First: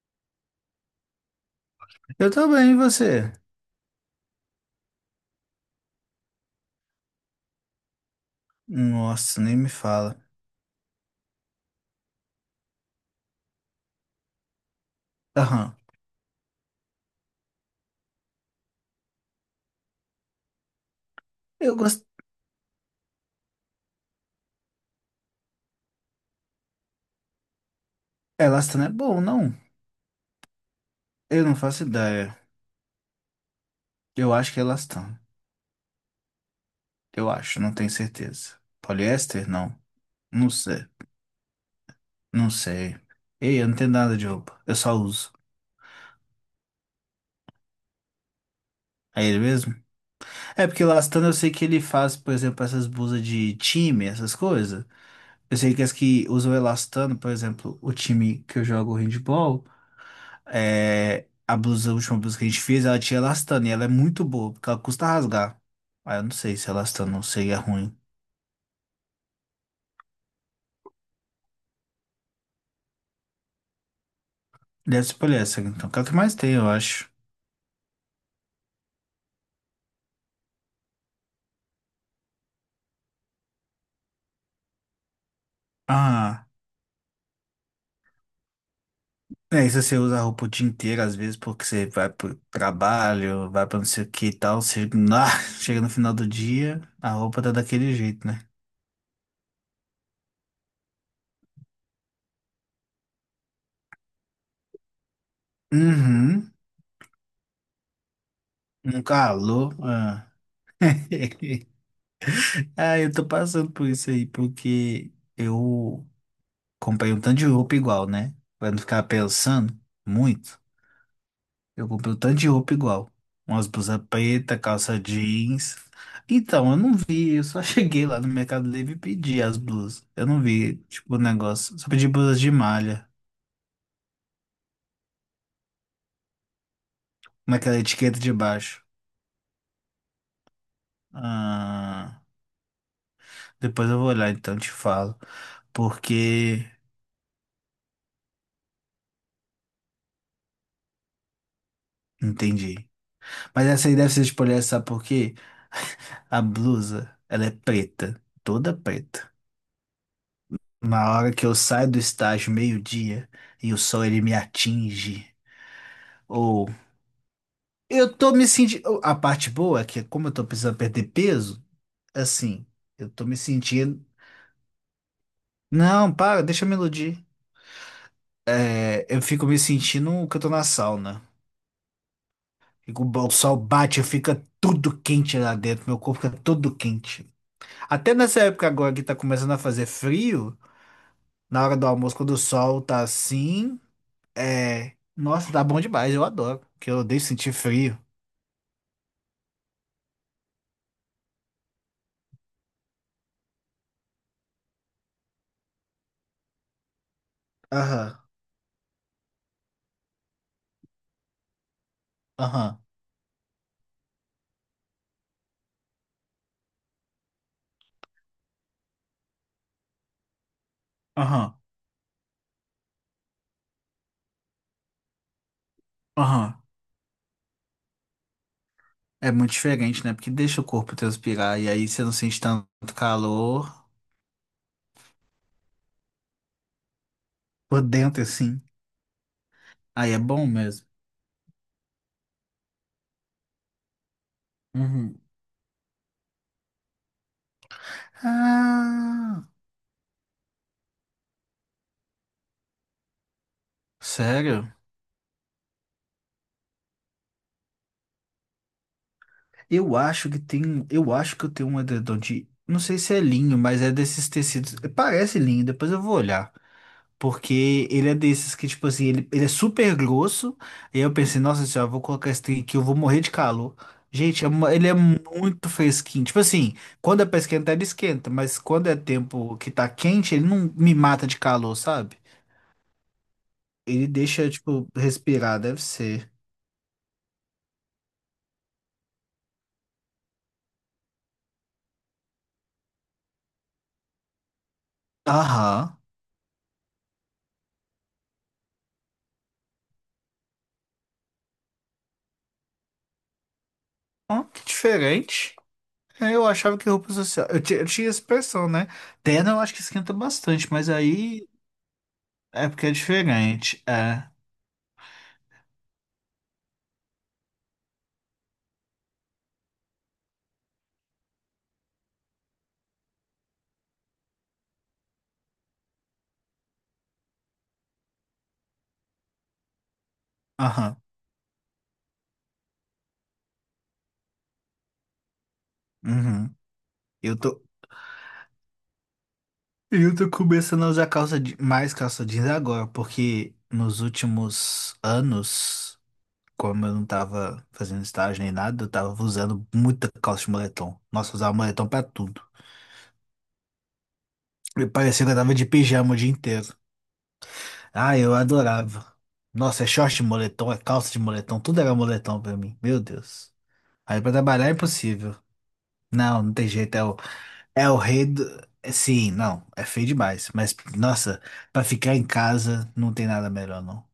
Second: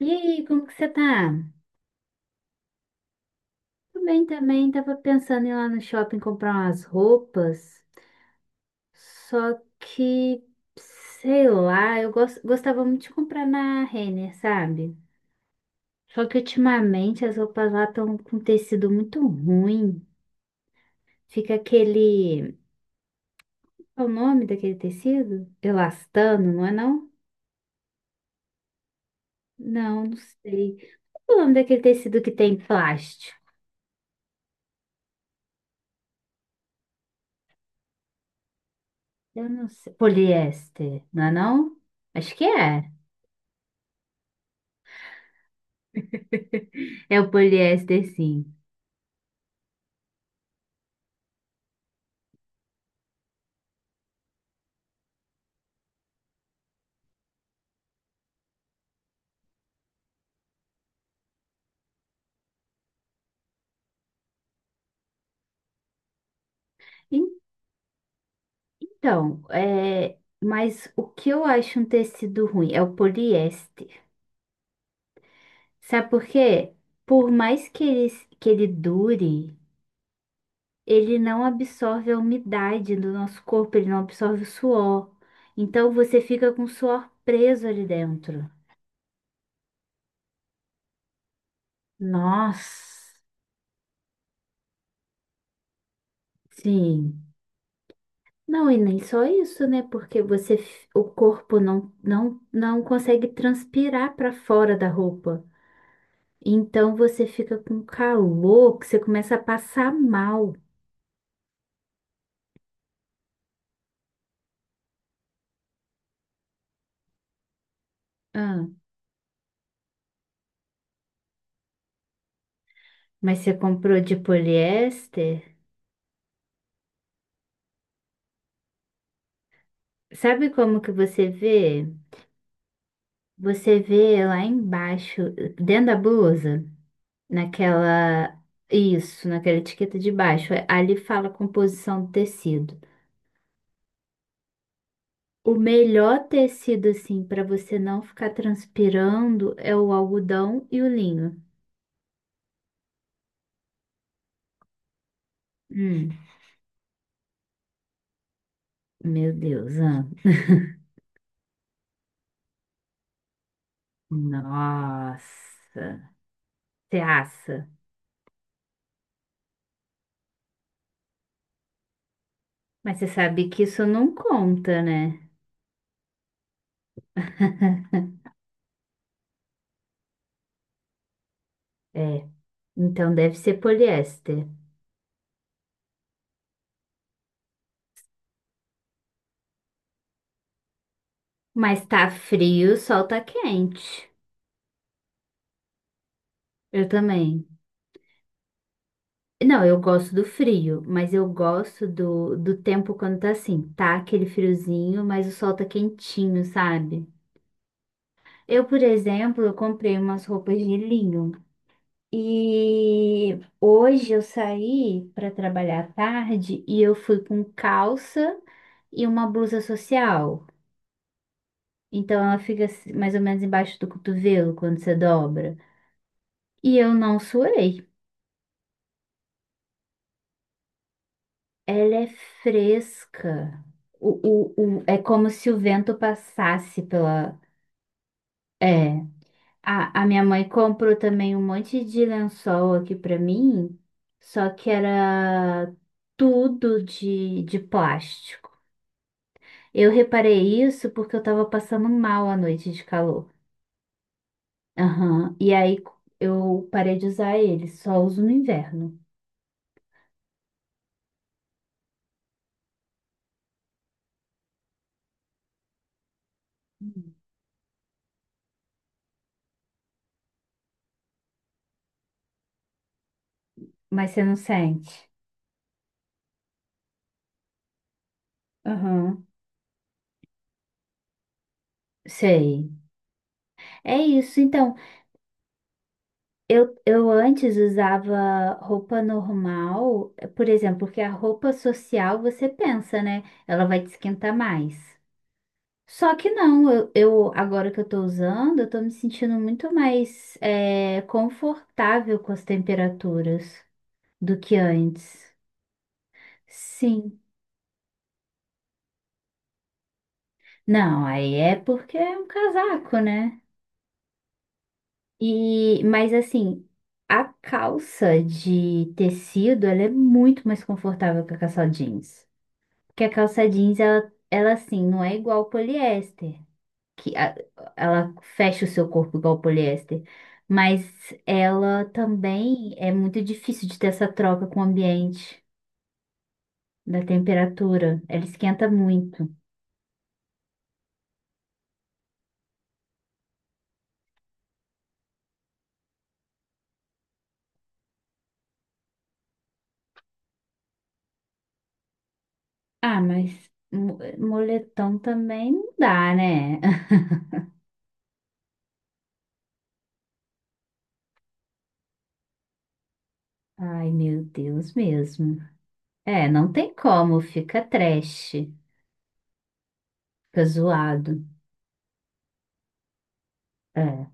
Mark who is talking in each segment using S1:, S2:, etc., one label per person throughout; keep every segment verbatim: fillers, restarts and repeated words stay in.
S1: E aí, como que você tá?
S2: Eu tô bem, e você?
S1: Tudo bem também, tava pensando em ir lá no shopping comprar umas roupas,
S2: Nossa,
S1: só
S2: nem me fala.
S1: que, sei lá, eu gos- gostava muito de comprar na Renner, sabe?
S2: Aham.
S1: Só que ultimamente as roupas lá estão com tecido muito ruim, fica
S2: Eu gosto.
S1: aquele... qual é o nome daquele tecido? Elastano, não é não?
S2: Elastano é bom, não?
S1: Não, não sei. Qual é o
S2: Eu
S1: nome
S2: não
S1: daquele
S2: faço
S1: tecido que
S2: ideia.
S1: tem plástico?
S2: Eu acho que é elastano. Eu acho, não tenho certeza.
S1: Eu
S2: Poliéster?
S1: não
S2: Não.
S1: sei.
S2: Não sei.
S1: Poliéster, não é não? Acho que
S2: Não
S1: é.
S2: sei. Ei, eu não tenho nada de roupa. Eu só uso.
S1: É o poliéster, sim.
S2: É ele mesmo? É porque elastano eu sei que ele faz, por exemplo, essas blusas de time, essas coisas. Eu sei que as que usam elastano, por exemplo, o time que eu jogo handball. É, a blusa, a última blusa que a gente fez, ela tinha elastano e ela é muito boa, porque ela custa rasgar. Ah, eu não sei se elastano
S1: En-
S2: seria ruim.
S1: Então, é, mas o que eu acho um tecido ruim é o poliéster.
S2: Deve ser poliéster, então, que é o
S1: Sabe
S2: que
S1: por
S2: mais tem, eu
S1: quê?
S2: acho.
S1: Por mais que ele, que ele dure, ele não absorve a umidade do nosso corpo, ele não absorve o suor. Então você
S2: Ah,
S1: fica com o suor preso ali dentro.
S2: é isso, você usa a roupa o dia inteiro, às vezes, porque você vai pro
S1: Nossa,
S2: trabalho, vai pra não sei o que e tal, você, ah, chega no final do dia, a
S1: sim.
S2: roupa tá daquele jeito, né?
S1: Não, e nem só isso, né? Porque você, f- o corpo não, não, não consegue transpirar para fora da roupa.
S2: Uhum,
S1: Então você fica com calor que você
S2: um
S1: começa a
S2: calor.
S1: passar
S2: Ah.
S1: mal.
S2: Ah, eu tô passando por isso aí, porque eu Comprei um tanto de roupa igual, né?
S1: Ah,
S2: Pra não ficar pensando muito. Eu comprei um tanto de roupa igual.
S1: mas você
S2: Umas
S1: comprou
S2: blusas
S1: de
S2: preta, calça
S1: poliéster?
S2: jeans. Então, eu não vi, eu só cheguei lá no Mercado Livre e pedi as blusas. Eu não
S1: Sabe
S2: vi,
S1: como que
S2: tipo, o
S1: você
S2: negócio.
S1: vê?
S2: Só pedi blusas de malha,
S1: Você vê lá embaixo, dentro da blusa,
S2: naquela etiqueta de
S1: naquela.
S2: baixo.
S1: Isso, naquela etiqueta de baixo. É, ali fala a composição do
S2: Ah,
S1: tecido.
S2: depois eu vou olhar, então e te falo.
S1: O melhor
S2: Porque.
S1: tecido, assim, para você não ficar transpirando é o algodão e o linho.
S2: Entendi. Mas essa aí deve ser de poliéster, sabe por quê?
S1: Hum,
S2: A blusa, ela é preta, toda preta.
S1: meu Deus, ah,
S2: na hora que eu saio do estágio meio-dia e o sol ele me
S1: nossa,
S2: atinge. Ou
S1: você assa.
S2: eu tô me sentindo. A parte boa é que, como eu tô precisando perder peso, assim,
S1: Mas você
S2: eu tô me
S1: sabe que isso
S2: sentindo.
S1: não conta, né?
S2: Não, para, deixa eu me iludir. É, eu fico me sentindo que eu tô na sauna.
S1: É,
S2: Fico-
S1: então
S2: O
S1: deve ser
S2: sol bate, fica
S1: poliéster.
S2: tudo quente lá dentro, meu corpo fica todo quente. Até nessa época agora que tá começando a fazer frio, na hora
S1: Mas
S2: do
S1: tá
S2: almoço, quando o
S1: frio, o
S2: sol tá
S1: sol tá
S2: assim,
S1: quente.
S2: é. Nossa, tá bom demais, eu adoro,
S1: Eu
S2: porque eu odeio
S1: também.
S2: sentir frio.
S1: Não, eu gosto do frio, mas eu gosto do, do tempo quando tá assim, tá aquele friozinho, mas o sol tá quentinho, sabe?
S2: Aham,
S1: Eu, por exemplo, eu comprei umas roupas de linho
S2: aham,
S1: e hoje eu saí para trabalhar à tarde e eu fui com calça e uma blusa social.
S2: aham,
S1: Então ela fica assim, mais ou menos embaixo do cotovelo quando você dobra.
S2: aham.
S1: E eu não suei.
S2: É muito diferente, né? Porque deixa o corpo transpirar e aí
S1: Ela
S2: você
S1: é
S2: não sente tanto
S1: fresca.
S2: calor
S1: O, o, o- é como se o vento passasse pela.
S2: por dentro, assim.
S1: É. A, a
S2: Aí é
S1: minha
S2: bom
S1: mãe
S2: mesmo.
S1: comprou também um monte de lençol aqui pra mim, só que
S2: Uhum.
S1: era tudo de, de plástico.
S2: Ah,
S1: Eu reparei isso porque eu tava passando mal à noite de calor.
S2: sério?
S1: Aham. E aí eu parei de usar ele, só uso no inverno.
S2: Eu acho que tem, eu acho que eu tenho um edredom de, não sei se é linho, mas é desses tecidos. Parece linho, depois eu vou olhar. Porque ele é desses que, tipo assim, ele, ele é super grosso. E aí eu pensei, nossa senhora, vou colocar esse trem aqui, eu vou morrer de calor.
S1: Mas você não
S2: Gente, é uma- ele é
S1: sente.
S2: muito fresquinho. Tipo assim, quando é pra esquentar, ele esquenta. Mas quando é
S1: Aham,
S2: tempo que tá quente, ele não me mata de calor, sabe?
S1: sei. É
S2: Ele
S1: isso.
S2: deixa,
S1: Então,
S2: tipo, respirar, deve ser.
S1: eu, eu antes usava roupa normal, por exemplo, porque a roupa social você pensa, né? Ela vai te esquentar mais.
S2: Aham.
S1: Só que não, eu, eu- agora que eu tô usando, eu tô me sentindo muito mais é, confortável com as temperaturas do
S2: Ó,
S1: que
S2: que
S1: antes.
S2: diferente. É, eu achava que roupa
S1: Sim.
S2: social. Eu, ti- eu tinha essa impressão, né? Terno eu acho que esquenta bastante, mas
S1: Não, aí
S2: aí
S1: é porque é um
S2: é porque é
S1: casaco, né?
S2: diferente. É.
S1: E, mas assim, a calça de tecido, ela é muito mais confortável que a calça jeans. Porque a calça jeans, ela, ela assim, não é igual ao poliéster, que a- ela fecha o seu corpo igual ao poliéster.
S2: Aham.
S1: Mas ela também é muito difícil de ter essa troca com o ambiente,
S2: Uhum.
S1: da
S2: Eu tô.
S1: temperatura. Ela esquenta muito.
S2: E eu tô começando a usar calça de... mais calça jeans agora, porque nos últimos anos, como eu não tava fazendo estágio nem nada, eu tava usando muita calça de moletom. Nossa, eu usava moletom pra tudo.
S1: Ah, mas mo-
S2: E
S1: moletom
S2: parecia que eu
S1: também
S2: tava de
S1: não dá,
S2: pijama o dia
S1: né?
S2: inteiro. Ah, eu adorava. Nossa, é short de moletom, é calça de moletom, tudo era moletom pra mim. Meu Deus.
S1: Ai,
S2: Aí
S1: meu
S2: pra trabalhar é
S1: Deus
S2: impossível.
S1: mesmo. É,
S2: Não,
S1: não
S2: não tem
S1: tem
S2: jeito, é o,
S1: como, fica
S2: é o rei
S1: trash,
S2: do... é, sim, não, é feio
S1: fica
S2: demais, mas
S1: zoado.
S2: nossa, pra ficar em casa não tem nada melhor,
S1: É.
S2: não.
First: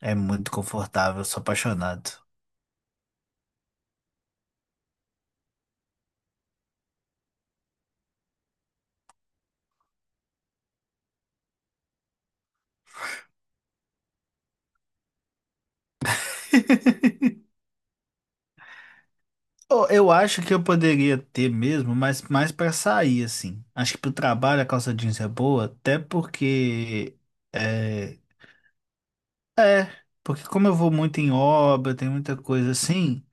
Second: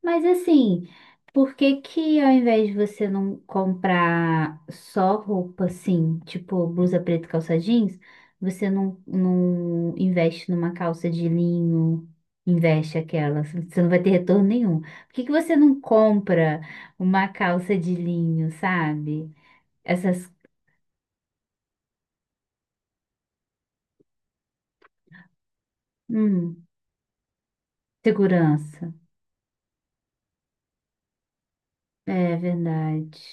S2: É
S1: Mas
S2: muito
S1: assim,
S2: confortável, sou
S1: por que
S2: apaixonado.
S1: que ao invés de você não comprar só roupa assim, tipo blusa preta e calça jeans, você não, não investe numa calça de linho, investe aquela, você não vai ter retorno nenhum. Por que que você não compra uma calça de linho, sabe?
S2: Oh, eu
S1: Essas,
S2: acho que eu poderia ter mesmo, mas mais pra sair, assim. Acho que pro trabalho a calça jeans é boa, até
S1: hum,
S2: porque. É,
S1: segurança.
S2: é, porque como eu vou muito em obra, tem
S1: É
S2: muita coisa
S1: verdade.
S2: assim,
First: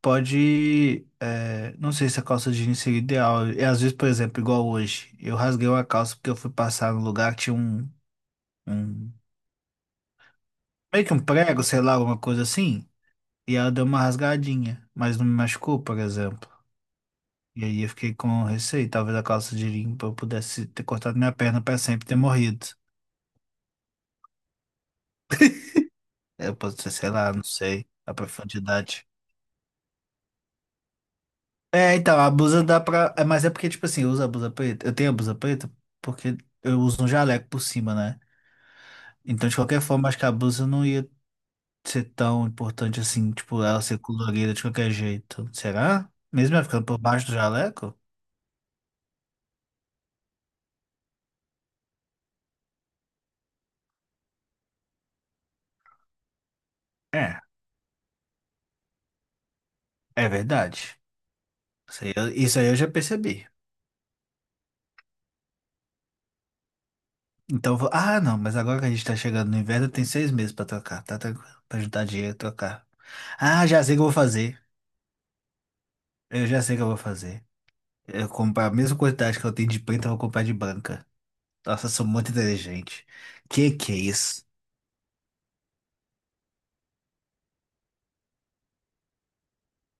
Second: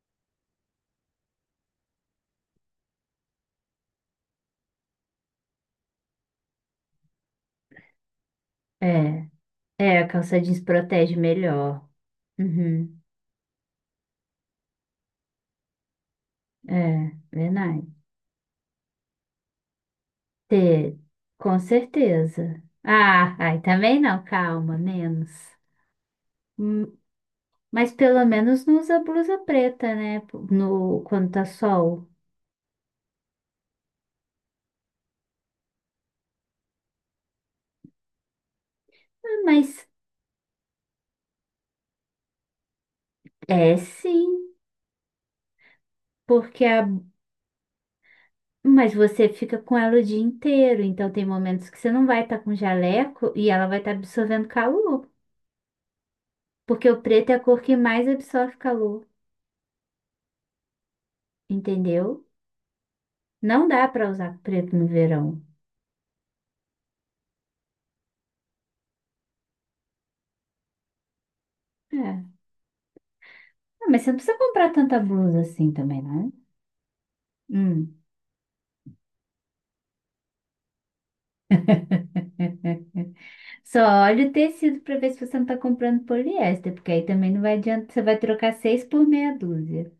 S2: pode. É, não sei se a calça jeans seria ideal. E às vezes, por exemplo, igual hoje, eu rasguei uma calça porque eu fui passar no lugar que tinha um, um.
S1: É. É, a calça jeans
S2: Meio que
S1: protege
S2: um prego, sei
S1: melhor.
S2: lá, alguma coisa assim,
S1: Uhum.
S2: e ela deu uma rasgadinha, mas não me machucou, por exemplo.
S1: É,
S2: E aí eu
S1: verdade.
S2: fiquei com receio, talvez a calça de limpa eu pudesse ter
S1: Te-
S2: cortado minha
S1: Com
S2: perna para sempre e ter
S1: certeza.
S2: morrido.
S1: Ah, ai, também não, calma, menos.
S2: É, eu posso ser
S1: Hum,
S2: sei lá, não sei,
S1: Mas
S2: a
S1: pelo menos não usa
S2: profundidade.
S1: blusa preta, né? No, quando tá
S2: É,
S1: sol.
S2: então, a blusa dá pra. É, mas é porque, tipo assim, eu uso a blusa preta. Eu tenho a blusa preta porque eu uso um jaleco por cima, né?
S1: Ah,
S2: Então, de qualquer
S1: mas
S2: forma, acho que a blusa não ia ser tão importante assim, tipo,
S1: é
S2: ela ser
S1: sim,
S2: colorida de qualquer jeito. Será? Mesmo ela
S1: porque
S2: ficando
S1: a,
S2: por baixo do jaleco?
S1: mas você fica com ela o dia inteiro, então tem momentos que você não vai estar com jaleco e ela vai estar absorvendo calor, porque o preto é a
S2: É,
S1: cor que mais absorve calor,
S2: é verdade. Isso aí
S1: entendeu?
S2: eu, isso aí eu já percebi.
S1: Não dá para usar preto no verão.
S2: Então, vou- ah, não, mas agora que a gente tá chegando no inverno, tem seis meses pra trocar, tá tranquilo. Pra juntar dinheiro
S1: É.
S2: e trocar. Ah, já
S1: Ah,
S2: sei o
S1: mas
S2: que eu
S1: você
S2: vou
S1: não precisa
S2: fazer.
S1: comprar tanta blusa assim também, não?
S2: Eu já sei o que eu vou fazer.
S1: Hum.
S2: Eu vou comprar a mesma quantidade que eu tenho de preta, eu vou comprar de branca. Nossa, eu sou muito inteligente. Que
S1: Só
S2: que é
S1: olha o
S2: isso?
S1: tecido para ver se você não tá comprando poliéster, porque aí também não vai adiantar. Você vai trocar seis por meia dúzia.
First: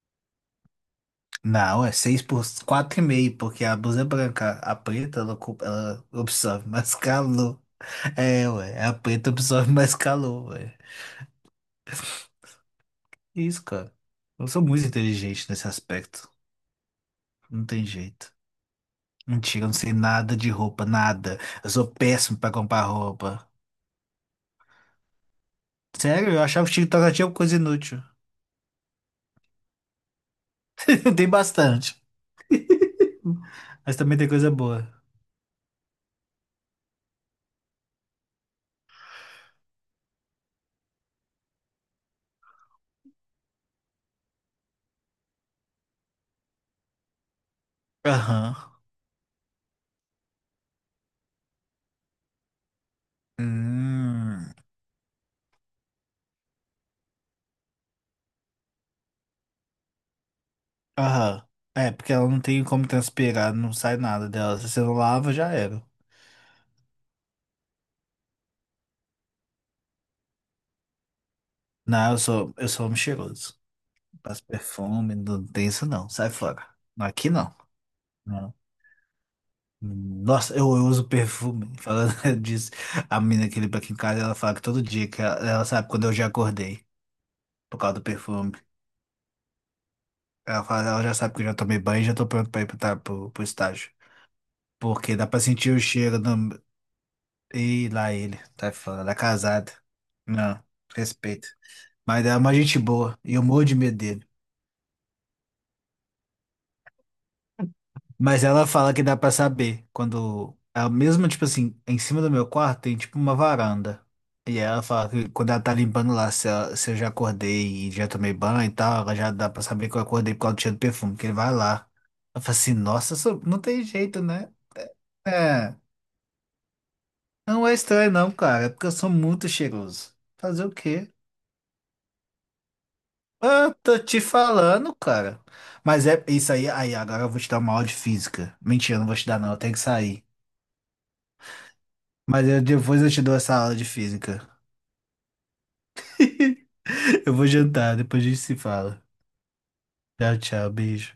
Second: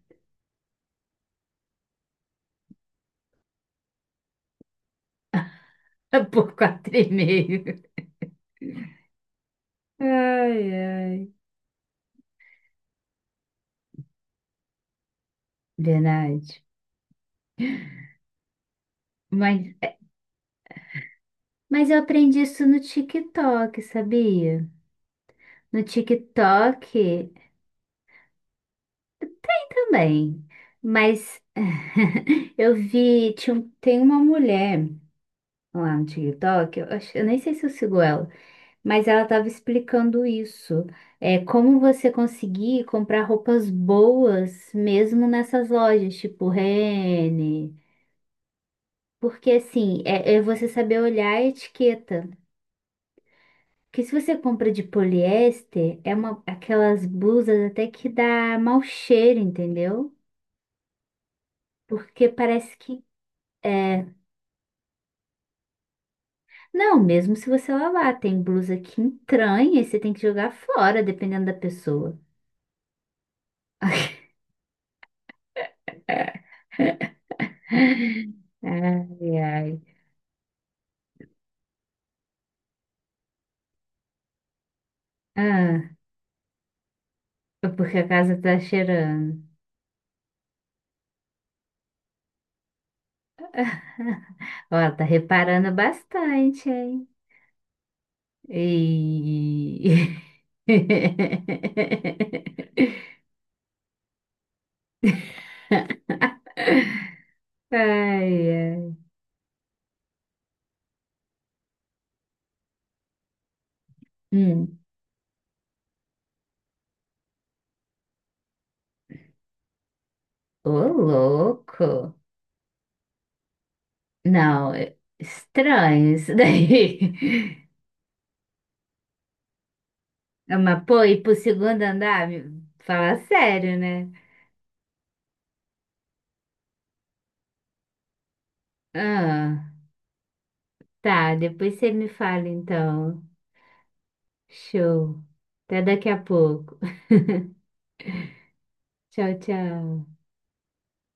S2: Não, é seis por quatro e meio, porque a blusa é branca. A preta, ela, ocu- ela
S1: Por
S2: absorve
S1: quatro
S2: mais
S1: e
S2: calor.
S1: meio.
S2: É, ué, a preta absorve mais calor,
S1: Ai,
S2: ué.
S1: ai.
S2: Isso, cara. Eu sou muito inteligente nesse aspecto.
S1: Verdade.
S2: Não tem jeito.
S1: Mas,
S2: Mentira, eu não sei nada de roupa, nada. Eu sou
S1: mas eu
S2: péssimo
S1: aprendi
S2: pra
S1: isso no
S2: comprar roupa.
S1: TikTok, sabia? No
S2: Sério, eu achava que
S1: TikTok
S2: TikTok
S1: e
S2: tinha coisa inútil.
S1: também.
S2: Tem
S1: Mas eh,
S2: bastante.
S1: eu vi, tinha, um-
S2: Mas
S1: tem
S2: também
S1: uma
S2: tem coisa
S1: mulher
S2: boa.
S1: lá no TikTok, eu, acho- eu nem sei se eu sigo ela, mas ela estava explicando isso. É como você conseguir comprar roupas boas mesmo nessas lojas, tipo Renner.
S2: Aham.
S1: Porque assim, é, é você saber olhar a etiqueta. Porque se você
S2: Hum.
S1: compra de poliéster, é uma, aquelas blusas até que dá mau cheiro, entendeu?
S2: Aham. É, porque ela
S1: Porque
S2: não tem
S1: parece
S2: como
S1: que
S2: transpirar, não sai
S1: é,
S2: nada dela. Se você não lava, já era.
S1: não, mesmo se você lavar, tem blusa que entranha e você tem que jogar fora, dependendo da
S2: Não, eu
S1: pessoa.
S2: sou, eu sou homem cheiroso. Passo perfume, não tem isso não. Sai fora. Aqui não.
S1: Ai, ai.
S2: Nossa, eu, eu uso perfume. Falando disso, a menina que limpa aqui em casa, ela fala que todo dia que ela, ela sabe
S1: Ah,
S2: quando eu já acordei
S1: é
S2: por causa
S1: porque
S2: do
S1: a casa
S2: perfume.
S1: tá cheirando.
S2: Ela fala, ela já sabe que eu já tomei banho e já tô pronto pra ir pro, tra- pro, pro estágio.
S1: Ó, tá
S2: Porque dá pra
S1: reparando
S2: sentir o cheiro do.
S1: bastante, hein?
S2: Ih, lá ele, tá falando, ela é casada.
S1: E...
S2: Não, respeito. Mas ela é uma gente boa e eu morro de medo dele.
S1: Ai,
S2: Mas ela fala
S1: ai.
S2: que dá pra saber quando ela mesmo tipo assim, em cima do meu quarto tem tipo uma varanda. E
S1: Hum.
S2: ela fala que quando ela tá limpando lá, se, ela- se eu já acordei e já tomei banho e tal, ela já dá pra saber que eu acordei por causa do
S1: Ô,
S2: cheiro do perfume, que ele vai lá.
S1: louco.
S2: Ela fala assim, nossa, sou- não tem jeito, né?
S1: Não, é
S2: É,
S1: estranho isso daí.
S2: não é estranho não, cara, é porque eu sou muito cheiroso.
S1: Ah,
S2: Fazer o
S1: mas, pô,
S2: quê?
S1: ir pro segundo andar? me- Fala
S2: Ah,
S1: sério,
S2: tô
S1: né?
S2: te falando, cara. Mas é isso aí, aí agora eu vou te dar uma aula de física. Mentira, não vou te dar não, eu
S1: Ah,
S2: tenho que sair.
S1: tá, depois você me fala
S2: Mas eu, depois eu te
S1: então.
S2: dou essa aula de física.
S1: Show. Até daqui a pouco.
S2: Eu vou jantar, depois a gente se fala.
S1: Tchau, tchau.
S2: Tchau, tchau, beijo.